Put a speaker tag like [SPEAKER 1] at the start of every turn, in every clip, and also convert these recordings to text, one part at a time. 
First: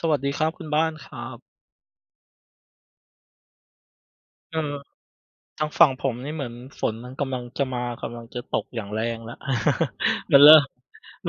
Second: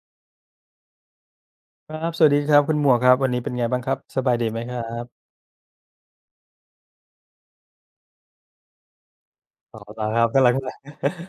[SPEAKER 1] สวัสดีครับคุณบ้านครับ
[SPEAKER 2] ครับสวัสดีครับคุณหมวกครับวันนี้เป็นไงบ้างครับสบายดี
[SPEAKER 1] เอ
[SPEAKER 2] ไหมค
[SPEAKER 1] อ
[SPEAKER 2] รับ
[SPEAKER 1] ทางฝั่งผมนี่เหมือนฝนมันกำลังจะมากำลังจะตกอย่างแรงแล้ว
[SPEAKER 2] อ๋อเหรอครั บ
[SPEAKER 1] มัน
[SPEAKER 2] กำลั
[SPEAKER 1] เริ่
[SPEAKER 2] ง
[SPEAKER 1] ม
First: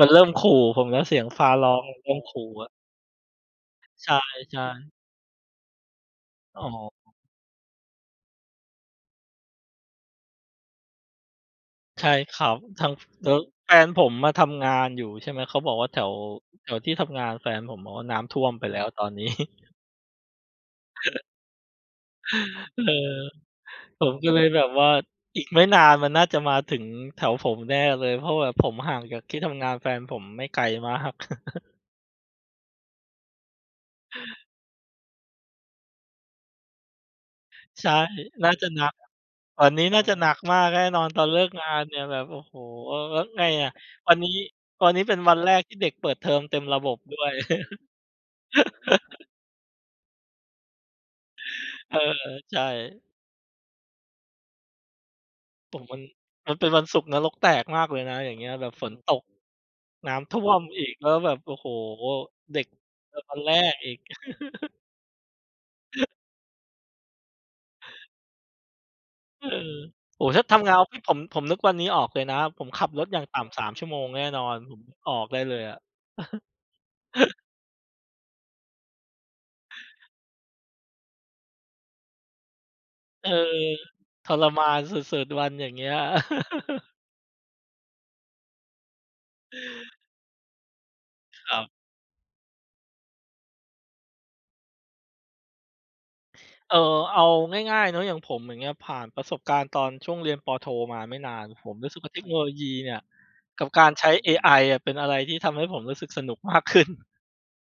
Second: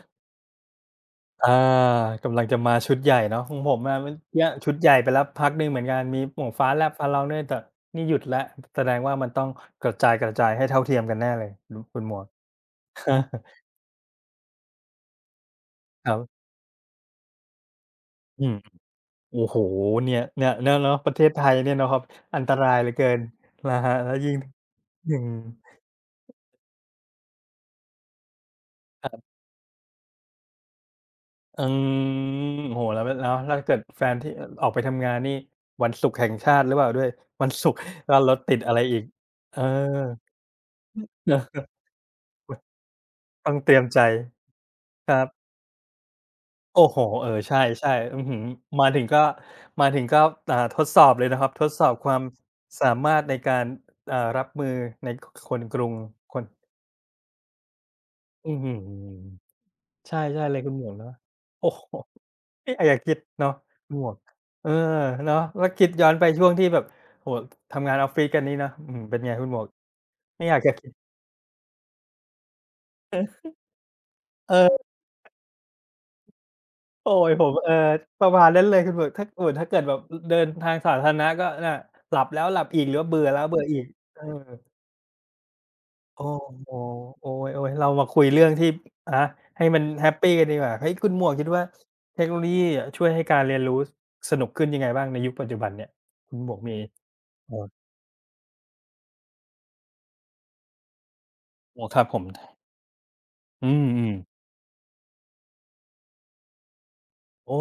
[SPEAKER 1] มัน เริ่มขู่ผมแล้วเสียง
[SPEAKER 2] อ
[SPEAKER 1] ฟ้าร้องมัน
[SPEAKER 2] า
[SPEAKER 1] เริ่ม
[SPEAKER 2] กำลั
[SPEAKER 1] ขู่
[SPEAKER 2] งจะ
[SPEAKER 1] อะ
[SPEAKER 2] มาชุดใหญ่เนาะของผมอะม
[SPEAKER 1] ใช่
[SPEAKER 2] เนี่ยชุดให
[SPEAKER 1] ใช่
[SPEAKER 2] ญ่ไปแล้วพักหนึ่งเหมือนกันมีหมวก
[SPEAKER 1] อ๋อ
[SPEAKER 2] ฟ้าแลบฟ้าร้องด้วยแต่นี่หยุดแล้วแสดงว่ามันต้องกระจายให้เท่าเทียมกันแน่เลยดูคุณ
[SPEAKER 1] ใช่
[SPEAKER 2] หมวก
[SPEAKER 1] ครับทาง แล้วแฟนผมมาทำงานอยู่ใช่ไหมเขาบอกว่าแถ
[SPEAKER 2] ค
[SPEAKER 1] ว
[SPEAKER 2] รับ
[SPEAKER 1] แถวที่ทำงานแฟนผมบอกว่าน้ำท่
[SPEAKER 2] อื
[SPEAKER 1] วม
[SPEAKER 2] ม
[SPEAKER 1] ไปแล้วตอนนี้
[SPEAKER 2] โอ้โฮเนี่ยเนาะๆประเทศไทยเนี่ยเนาะครับอันตรา ยเห
[SPEAKER 1] เ
[SPEAKER 2] ลือเกิน
[SPEAKER 1] ออ
[SPEAKER 2] นะฮะ
[SPEAKER 1] ผ
[SPEAKER 2] แล้
[SPEAKER 1] ม
[SPEAKER 2] ว
[SPEAKER 1] ก็
[SPEAKER 2] ยิ่ง
[SPEAKER 1] เลยแบบว่า
[SPEAKER 2] อืม
[SPEAKER 1] อีกไม่นานมันน่าจะมาถึงแถวผมแน่เลยเพราะแบบผมห่างจากที่ทำงานแฟนผมไม่ไกลมาก
[SPEAKER 2] อืมโอ้โฮแล้วถ้าเกิดแฟนที่อออกไปทำงานนี่วันศุกร์แห่งชาติหรือเปล่าด้วย วันศุกร์
[SPEAKER 1] ใช่
[SPEAKER 2] แล้วรถ
[SPEAKER 1] น่า
[SPEAKER 2] ติด
[SPEAKER 1] จะ
[SPEAKER 2] อะไร
[SPEAKER 1] น้
[SPEAKER 2] อีกเออ
[SPEAKER 1] วันนี้น่าจะหนักมากแน่นอนตอนเลิก งาน เนี่ยแบบโอ้โฮแล้วไง
[SPEAKER 2] ต้องเต
[SPEAKER 1] อะ
[SPEAKER 2] รียมใจ
[SPEAKER 1] วันนี้วันนี้
[SPEAKER 2] ค
[SPEAKER 1] เป็น
[SPEAKER 2] รั
[SPEAKER 1] วัน
[SPEAKER 2] บ
[SPEAKER 1] แรกที่เด็กเปิดเทอมเต็มระบ
[SPEAKER 2] โอ้
[SPEAKER 1] บ
[SPEAKER 2] โฮ
[SPEAKER 1] ด้ว
[SPEAKER 2] เอ
[SPEAKER 1] ย
[SPEAKER 2] อใช่ๆอื้อฮือมาถึงก็มาถึงก็ทดสอบเลยนะครับทดสอ บ
[SPEAKER 1] เออ
[SPEAKER 2] ความ
[SPEAKER 1] ใช่
[SPEAKER 2] สามารถในการรับมือในคคน
[SPEAKER 1] ผ
[SPEAKER 2] ก
[SPEAKER 1] ม
[SPEAKER 2] รุง
[SPEAKER 1] มัน
[SPEAKER 2] คน
[SPEAKER 1] มันเป็นวันศุกร์นรกแตกมากเลยนะอย่างเงี้ย
[SPEAKER 2] อื้อ
[SPEAKER 1] แบ
[SPEAKER 2] ฮื
[SPEAKER 1] บ
[SPEAKER 2] อ
[SPEAKER 1] ฝนตก
[SPEAKER 2] ใช่
[SPEAKER 1] น้ำท่ว
[SPEAKER 2] ๆเล
[SPEAKER 1] ม
[SPEAKER 2] ยคุณหม
[SPEAKER 1] อี
[SPEAKER 2] ว
[SPEAKER 1] ก
[SPEAKER 2] ก
[SPEAKER 1] แล้
[SPEAKER 2] เนาะ
[SPEAKER 1] วแบบโอ้ โฮ
[SPEAKER 2] โอ้โฮ
[SPEAKER 1] เด็ก
[SPEAKER 2] ไม่อยากจะคิ
[SPEAKER 1] เป
[SPEAKER 2] ด
[SPEAKER 1] วันแร
[SPEAKER 2] เนาะ
[SPEAKER 1] กอี
[SPEAKER 2] คุณ
[SPEAKER 1] ก
[SPEAKER 2] หมวกเออเนาะแล้วคิดย้อนไปช่วงที่แบบโอ้โฮทำงานออฟฟิศกันนี่เนาะอื้อฮือเป็นไง
[SPEAKER 1] เอ
[SPEAKER 2] คุณหมวก
[SPEAKER 1] อโอ้โฮถ้า
[SPEAKER 2] ไม่อยาก
[SPEAKER 1] ทำ
[SPEAKER 2] จะ
[SPEAKER 1] งานออ
[SPEAKER 2] คิ
[SPEAKER 1] ฟฟิศ
[SPEAKER 2] ด
[SPEAKER 1] ผมนึกวันนี้ออกเลยนะผมขับรถอย่างต่ำ3ชั่วโมงแน่นอนผม
[SPEAKER 2] เออ
[SPEAKER 1] นึกออกได้เลยอะ
[SPEAKER 2] โอ๊ยผมเออประมาณนั้นเลยคุณหมวกถ้าโอ้ถ้าเกิดแบบอเดินทางสาธารณะก็น่ะหลับแล้วหลับอีกหรือว่าเบื่
[SPEAKER 1] เอ
[SPEAKER 2] อ
[SPEAKER 1] อ
[SPEAKER 2] แล้วเบื่ออีกเออ
[SPEAKER 1] ทรมานสุดๆวันอย่างเงี้ย
[SPEAKER 2] โอ้โฮโอ๊ยๆเรามาคุยเรื่องที่อะฮะให้มันแฮปปีกันดีกว่าเฮ้ยคุณหมวกคิ
[SPEAKER 1] ค
[SPEAKER 2] ด
[SPEAKER 1] รั
[SPEAKER 2] ว่า
[SPEAKER 1] บ
[SPEAKER 2] เทคโนโลยีอะช่วยให้การเรียนรู้สนุกขึ้นยังไงบ้างในยุคปัจจุบันเนี่ยคุณหมวก
[SPEAKER 1] เอ
[SPEAKER 2] มี
[SPEAKER 1] อเอา
[SPEAKER 2] โอ้
[SPEAKER 1] ง่ายๆเนาะอย่างผมอย่างเงี้ยผ่านประสบการณ์ตอนช่วงเรียนปโทมาไม่นานผม
[SPEAKER 2] โอ้
[SPEAKER 1] รู้สึ
[SPEAKER 2] ค
[SPEAKER 1] ก
[SPEAKER 2] รับ
[SPEAKER 1] ว่า
[SPEAKER 2] ผ
[SPEAKER 1] เทคโนโล
[SPEAKER 2] ม
[SPEAKER 1] ยีเนี่ยกั
[SPEAKER 2] อื
[SPEAKER 1] บการ
[SPEAKER 2] ม
[SPEAKER 1] ใช้เอไออะเป็นอะไรที่ทำให้ผมรู้สึกสนุกมากขึ้น
[SPEAKER 2] ๆโอ้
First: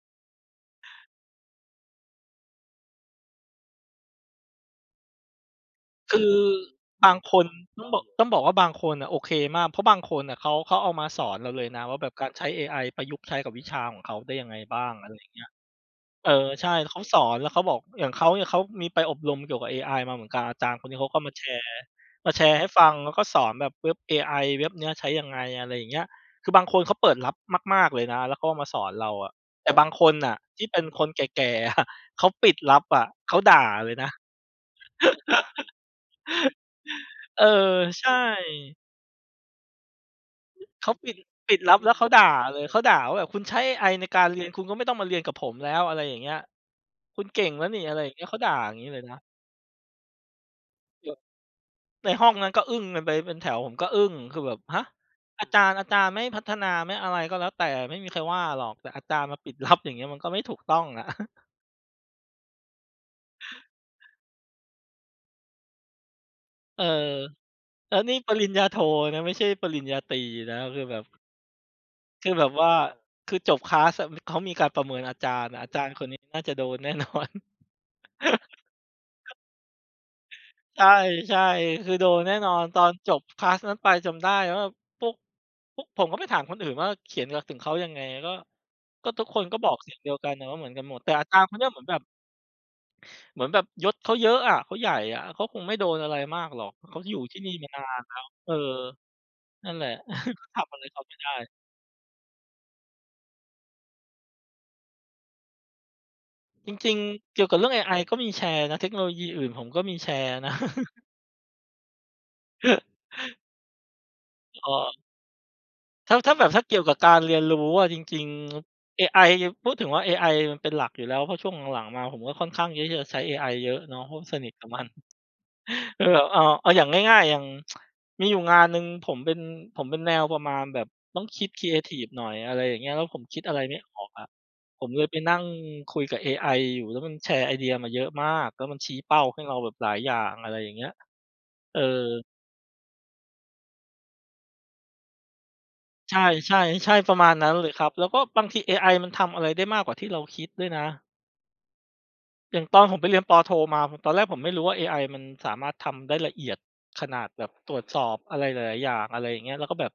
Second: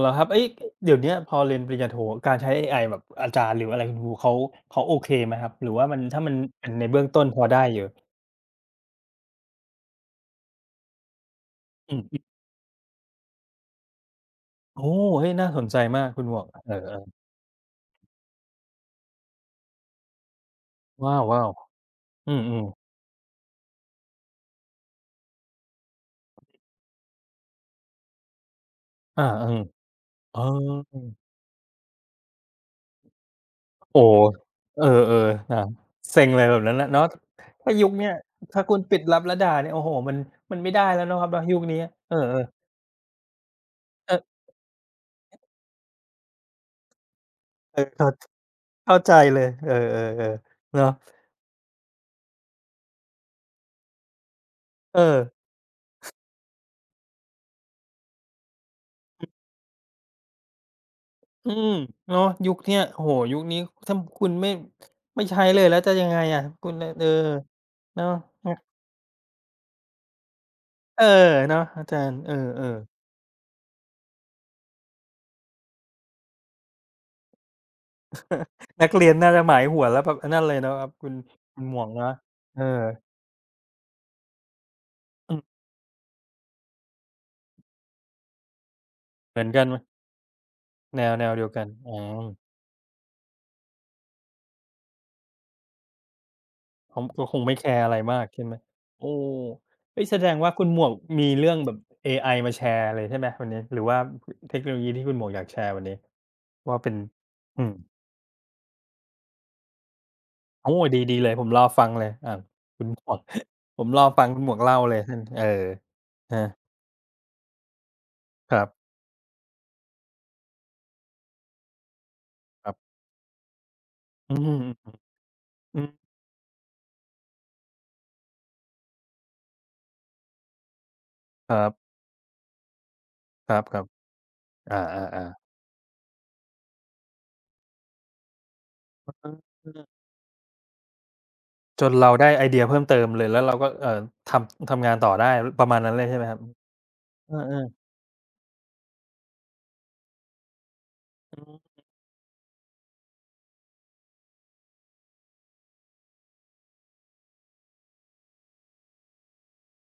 [SPEAKER 2] เหรอครับ เอ๊ยเดี๋ยวเนี้ยพอเรียนปริญญาโทการใช้เอไอแบบอาจารย์หรืออะไรคุณครูเขาเขาโอเคไหมครับ หรือว่ามันถ้า
[SPEAKER 1] คือ
[SPEAKER 2] มันเป็นในเบื้อง
[SPEAKER 1] บาง
[SPEAKER 2] ต้น
[SPEAKER 1] ค
[SPEAKER 2] พอ
[SPEAKER 1] น
[SPEAKER 2] ได้อ
[SPEAKER 1] ต้
[SPEAKER 2] ยู่
[SPEAKER 1] องบอกต้องบอกว่าบางคนน่ะโอเคมากเพราะบางคนน่ะเขาเอามาสอนเราเลยนะ
[SPEAKER 2] อื
[SPEAKER 1] ว่าแบบการ
[SPEAKER 2] ม
[SPEAKER 1] ใช้เอไอประยุกต์ใช้กับวิชาของเขาได้ยังไง
[SPEAKER 2] ๆ
[SPEAKER 1] บ้า
[SPEAKER 2] โอ้
[SPEAKER 1] งอะ
[SPEAKER 2] เฮ้ย
[SPEAKER 1] ไร
[SPEAKER 2] น่าสนใจมากคุณ
[SPEAKER 1] เออ
[SPEAKER 2] หมวก
[SPEAKER 1] ใช่
[SPEAKER 2] เอ
[SPEAKER 1] เขา
[SPEAKER 2] อ
[SPEAKER 1] สอนแล้วเขาบอกอย่างเขาเนี่ยเขามีไปอบรมเกี่ยวกับเอไอมาเหมือนกันอาจารย์คนนี้
[SPEAKER 2] ๆ
[SPEAKER 1] เขา
[SPEAKER 2] ว้
[SPEAKER 1] ก็มาแช
[SPEAKER 2] าว
[SPEAKER 1] ร์
[SPEAKER 2] ๆ
[SPEAKER 1] มา
[SPEAKER 2] อื
[SPEAKER 1] แชร์ให้
[SPEAKER 2] มๆ
[SPEAKER 1] ฟังแล้วก็สอนแบบเว็บเอไอเว็บเนี้ยใช้ยังไงอะไรอย่างเงี้ยคือบางคนเขาเปิดรับมากๆเลยนะแล้วเขาก็มาสอนเราอะ
[SPEAKER 2] อืม
[SPEAKER 1] แต่บางคนน่ะ
[SPEAKER 2] เออ
[SPEAKER 1] ที่เป็นคนแก่ๆ อะเขาปิดรับอะเขาด่าเลย
[SPEAKER 2] โอ้
[SPEAKER 1] นะ
[SPEAKER 2] โฮเออๆเซ็งเลยแบบนั้นน่ะเนาะ
[SPEAKER 1] เออ
[SPEAKER 2] ถ้ายุคเนี้
[SPEAKER 1] ใช่
[SPEAKER 2] ยถ้าคุณปิดลับและด่าเนี่ยโอ้โฮมันไม่ได้
[SPEAKER 1] เขา
[SPEAKER 2] แล้ว
[SPEAKER 1] ปิด
[SPEAKER 2] เนาะครับเนาะ
[SPEAKER 1] ปิ
[SPEAKER 2] ยุ
[SPEAKER 1] ด
[SPEAKER 2] ค
[SPEAKER 1] รับ
[SPEAKER 2] นี้
[SPEAKER 1] แล้วเขา
[SPEAKER 2] เออ
[SPEAKER 1] ด่า
[SPEAKER 2] ๆเอ
[SPEAKER 1] เลยเขาด่าว่าแบบคุณใช้เอไอในการ
[SPEAKER 2] อ
[SPEAKER 1] เรียนคุณก็ไม่ต้องมาเรียนกับผมแล้วอะไรอย่างเงี้ยคุณเก่งแล้ว
[SPEAKER 2] เอ
[SPEAKER 1] นี่
[SPEAKER 2] อ
[SPEAKER 1] อะไรอย่างเงี้ยเขาด่าอย่างงี้
[SPEAKER 2] เข้า
[SPEAKER 1] เลย
[SPEAKER 2] ใจ
[SPEAKER 1] นะ
[SPEAKER 2] เลยเออๆๆเนาะ
[SPEAKER 1] ในห้องนั้นก็อึ้งกันไปเป็นแถวผมก็อึ้งคือแบบฮะ
[SPEAKER 2] เออ
[SPEAKER 1] อาจารย์ไม่พัฒนาไม่อะไรก็แล้วแต่ไม่มีใครว่าหรอกแต่อาจารย์มาปิดลับอย่างเงี้ยมันก็ไม่ถูกต้องอะ
[SPEAKER 2] อืมเนาะยุคเนี้ยโอ้โฮยุคนี้ถ้าคุณไม่ใช้เลยแล้วจะยังไงอะคุณ
[SPEAKER 1] เออ
[SPEAKER 2] นะเออ
[SPEAKER 1] แล้ว
[SPEAKER 2] เนาะ
[SPEAKER 1] นี่ปริญ
[SPEAKER 2] นะ
[SPEAKER 1] ญาโทนะไม่ใช่ปริญญาตรีนะคือแบ
[SPEAKER 2] เอ
[SPEAKER 1] บ
[SPEAKER 2] อเนาะอาจารย์
[SPEAKER 1] คื
[SPEAKER 2] เอ
[SPEAKER 1] อ
[SPEAKER 2] อ
[SPEAKER 1] แบบว่าคือจบคลาสอะเขามีการประเมินอาจารย์อะอาจารย์คนนี้น่าจะโดนแน่ นอน
[SPEAKER 2] ๆนักเรียนน่าจะหมายหัวแล้วแบบไอ้นั่นเลยเนาะค
[SPEAKER 1] ใช่
[SPEAKER 2] รับ
[SPEAKER 1] ใช่
[SPEAKER 2] คุณหมวก
[SPEAKER 1] คือโด
[SPEAKER 2] เนาะ
[SPEAKER 1] นแน่นอ
[SPEAKER 2] เอ
[SPEAKER 1] นตอ
[SPEAKER 2] อ
[SPEAKER 1] นจบคลาสนั้นไปจำได้ว่าพวก
[SPEAKER 2] อืม
[SPEAKER 1] พวกผมก็ไปถามคนอื่นว่าเขียนกับถึงเขายังไงก็ก็ทุกค
[SPEAKER 2] เหมื
[SPEAKER 1] น
[SPEAKER 2] อน
[SPEAKER 1] ก็
[SPEAKER 2] กั
[SPEAKER 1] บ
[SPEAKER 2] น
[SPEAKER 1] อ
[SPEAKER 2] ไห
[SPEAKER 1] ก
[SPEAKER 2] ม
[SPEAKER 1] เสียงเดียวกันนะว่าเหมือนกันหมดแต่
[SPEAKER 2] แน
[SPEAKER 1] อา
[SPEAKER 2] ว
[SPEAKER 1] จาร
[SPEAKER 2] เดี
[SPEAKER 1] ย์
[SPEAKER 2] ยว
[SPEAKER 1] คน
[SPEAKER 2] กั
[SPEAKER 1] เนี้
[SPEAKER 2] น
[SPEAKER 1] ยเหมือน
[SPEAKER 2] อ๋อ
[SPEAKER 1] แบบเหมือนแบบยศเขาเยอะอะเขาใหญ่อะเขาคงไม่โดนอะไรมากหรอกเขา
[SPEAKER 2] เขา
[SPEAKER 1] อยู่
[SPEAKER 2] ก็ค
[SPEAKER 1] ที่
[SPEAKER 2] ง
[SPEAKER 1] นี่
[SPEAKER 2] ไม่แค
[SPEAKER 1] มานา
[SPEAKER 2] ร์อะไร
[SPEAKER 1] นแล้
[SPEAKER 2] มา
[SPEAKER 1] ว
[SPEAKER 2] กใช่
[SPEAKER 1] เออ
[SPEAKER 2] ไหมโอ้
[SPEAKER 1] นั่นแหละ
[SPEAKER 2] เฮ้ยแสด ง
[SPEAKER 1] ก็
[SPEAKER 2] ว่าคุณ
[SPEAKER 1] ทำ
[SPEAKER 2] ห
[SPEAKER 1] อะ
[SPEAKER 2] ม
[SPEAKER 1] ไร
[SPEAKER 2] วก
[SPEAKER 1] เขาไม่
[SPEAKER 2] มี
[SPEAKER 1] ได้
[SPEAKER 2] เรื่องแบบเอไอมาแชร์เลยใช่ไหมวันนี้หรือว่าเทคโนโลยีที่คุณหมวกอยากแชร์วันนี้
[SPEAKER 1] จ
[SPEAKER 2] ว่าเป็
[SPEAKER 1] ริ
[SPEAKER 2] น
[SPEAKER 1] งๆเกี่ยวกับ
[SPEAKER 2] อื
[SPEAKER 1] เรื่อ
[SPEAKER 2] ม
[SPEAKER 1] งเอไอก็มีแชร์นะ เทคโนโลยีอื่นผมก็มีแชร์นะ
[SPEAKER 2] โอ้ดีเลยผมรอฟังเลยอ่าคุณหมวก ผมรอฟังคุณหมวกเล่าเลย
[SPEAKER 1] ออ
[SPEAKER 2] ท่านเออ
[SPEAKER 1] ถ้าถ้า
[SPEAKER 2] ฮะ
[SPEAKER 1] แบบถ้าเกี่ยวกับการเรียนรู้อะจริง
[SPEAKER 2] ครับ
[SPEAKER 1] ๆเอไอพูดถึงว่าเอไอมันเป็นหลักอยู่แล้วเพราะช่วงหลังๆมาผมก็ค่อน
[SPEAKER 2] ค
[SPEAKER 1] ข้าง
[SPEAKER 2] รั
[SPEAKER 1] ที่
[SPEAKER 2] บ
[SPEAKER 1] จะใช้เอไอเยอะเนาะเพราะ
[SPEAKER 2] อื
[SPEAKER 1] สนิทกับมัน
[SPEAKER 2] มอืม
[SPEAKER 1] เออเอาอย่างง่ายๆอย่างมีอยู่งานหนึ่งผมเป็นแนวประมาณแบบต้องคิด
[SPEAKER 2] ค
[SPEAKER 1] ค
[SPEAKER 2] รั
[SPEAKER 1] รีเอ
[SPEAKER 2] บ
[SPEAKER 1] ทิฟหน่อยอะไรอย่างเงี้ยแล้วผมคิด
[SPEAKER 2] ค
[SPEAKER 1] อะไรไม่
[SPEAKER 2] รับ
[SPEAKER 1] ออกอะ
[SPEAKER 2] ๆ
[SPEAKER 1] ผมเลยไป
[SPEAKER 2] ๆ
[SPEAKER 1] นั่
[SPEAKER 2] ๆ
[SPEAKER 1] งคุยกับเอไออยู่แล้วมันแชร์ไอเดียมาเยอะมากแล้วมันชี้เป้า
[SPEAKER 2] อ
[SPEAKER 1] ให้เราแบ
[SPEAKER 2] ื
[SPEAKER 1] บหลาย
[SPEAKER 2] ม
[SPEAKER 1] อย่างอะไรอย่างเงี้ยเออ
[SPEAKER 2] จนเราได้ไอเดียเพิ่มเติมเลยแล้วเราก็ทำงานต่อได้ประมาณนั้นเลยใช่ไหม
[SPEAKER 1] ใช่
[SPEAKER 2] ครับ
[SPEAKER 1] ใช่ใช่ประมา
[SPEAKER 2] เอ
[SPEAKER 1] ณนั้น
[SPEAKER 2] อ
[SPEAKER 1] เลยครับแล้วก็บางทีเอไอมันทำอะไรได้มากกว่าที่เราคิดด้วยนะ
[SPEAKER 2] ๆอืม
[SPEAKER 1] อย่างตอนผมไปเรียนปโทมาผมตอนแรกผมไม่รู้ว่าเอไอมันสามารถทำได้ละเอียดขนาดแบบตรวจสอบอะไรหลายๆอย่างอะไรอย่างเงี้ยแล้วก็แบบ